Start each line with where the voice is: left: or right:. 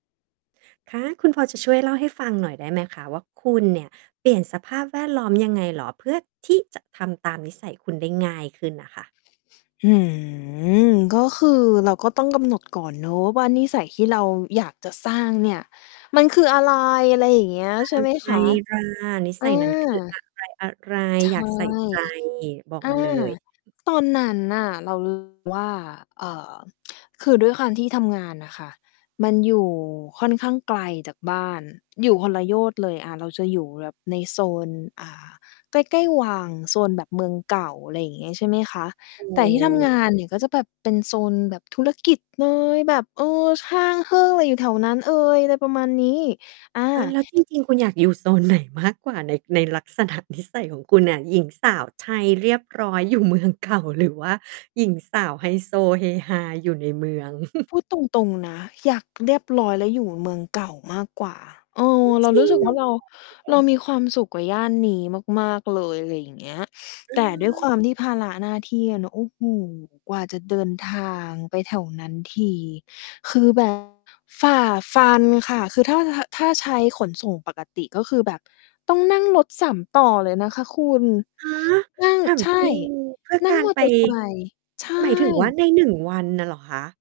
right: คะ คุณพอจะช่วยเล่าให้ฟังหน่อยได้ไหมคะว่า คุณเนี่ย เปลี่ยนสภาพแวดล้อมยังไงเหรอ เพื่อที่จะทำตามนิสัยคุณได้ง่ายขึ้นน่ะค่ะ?
left: หือ ก็คือเราก็ต้องกำหนดก่อนเนาะว่า นิสัยที่เราอยากจะสร้างเนี่ย มันคืออะไร? อะไรอย่างเงี้ย
right: อะ
left: ใช่ไหม
right: ไร
left: คะ?
right: ล่ะ? นิ
left: อ
right: สัยนั้น คืออ
left: า
right: ะไร อะไร?
left: ใช่
right: อยากใส่ใจ บอก
left: อา
right: มาเลย
left: ตอนนั้นน่ะ เรา รู้สึก ว่า เอ่อ คือด้วยความที่ทำงานน่ะค่ะ มันอยู่ค่อนข้างไกลจากบ้าน อยู่คนละโยชน์เลย อา เราจะอยู่ในโซน อ่า ใกล้ ๆ วัง โซนแบบเมืองเก่า อะไรอย่างงี้ ใช่ไหมคะ
right: โอ
left: แต่ที่ทำงานเนี่ย ก็
right: ้
left: จะแบบเป็นโซนแบบธุรกิจเลย แบบ เออ ช่างเฮ้อ อยู่แถวนั้น เออ อะไรประมาณนี้ อ่า
right: อา แล้วจริง ๆ คุณอยากอยู่ โซนไหนมากกว่า ใน ในลักษณะนิสัย ของคุณน่ะ หญิงสาวไทยเรียบร้อย อยู่เมืองเก่า หรือว่าหญิงสาวไฮโซเฮฮาอยู่ในเมือง
left: พูดตรง ๆ นะ อยากเรียบร้อยแล้วอยู่เมืองเก่ามากกว่า เอ
right: โอ้
left: อ เร
right: จ
left: า
right: ร
left: รู
right: ิ
left: ้ส
right: ง
left: ึก ว่าเรา
right: [unintelligible] เหร
left: เร
right: อ?
left: ามีความสุขกว่าย่านนี้มาก ๆ เลย อะไรอย่างเงี้ย
right: อ
left: แต่ด้วยค
right: า
left: วามที่ภาระหน้าที่อะเนาะ โอ้โฮ กว่าจะเดินทางไปแถวนั้นที คือ แบบ ฝ่าฟันค่ะ คือถ้า ทะ ถ้าใช้ขนส่งปกติ ก็คือแบบต้องนั่งรถ 3 ต่อเลยนะคะคุณ
right: ฮะ
left: อือ
right: ถาม
left: ใช่
right: จริง? เพื่อ
left: นั่
right: ก
left: ง
right: าร
left: มอ
right: ไป
left: เตอร์ไซค์ ใช
right: หมายถึงว่า
left: ่
right: ใน 1 วันน่ะเหรอคะ?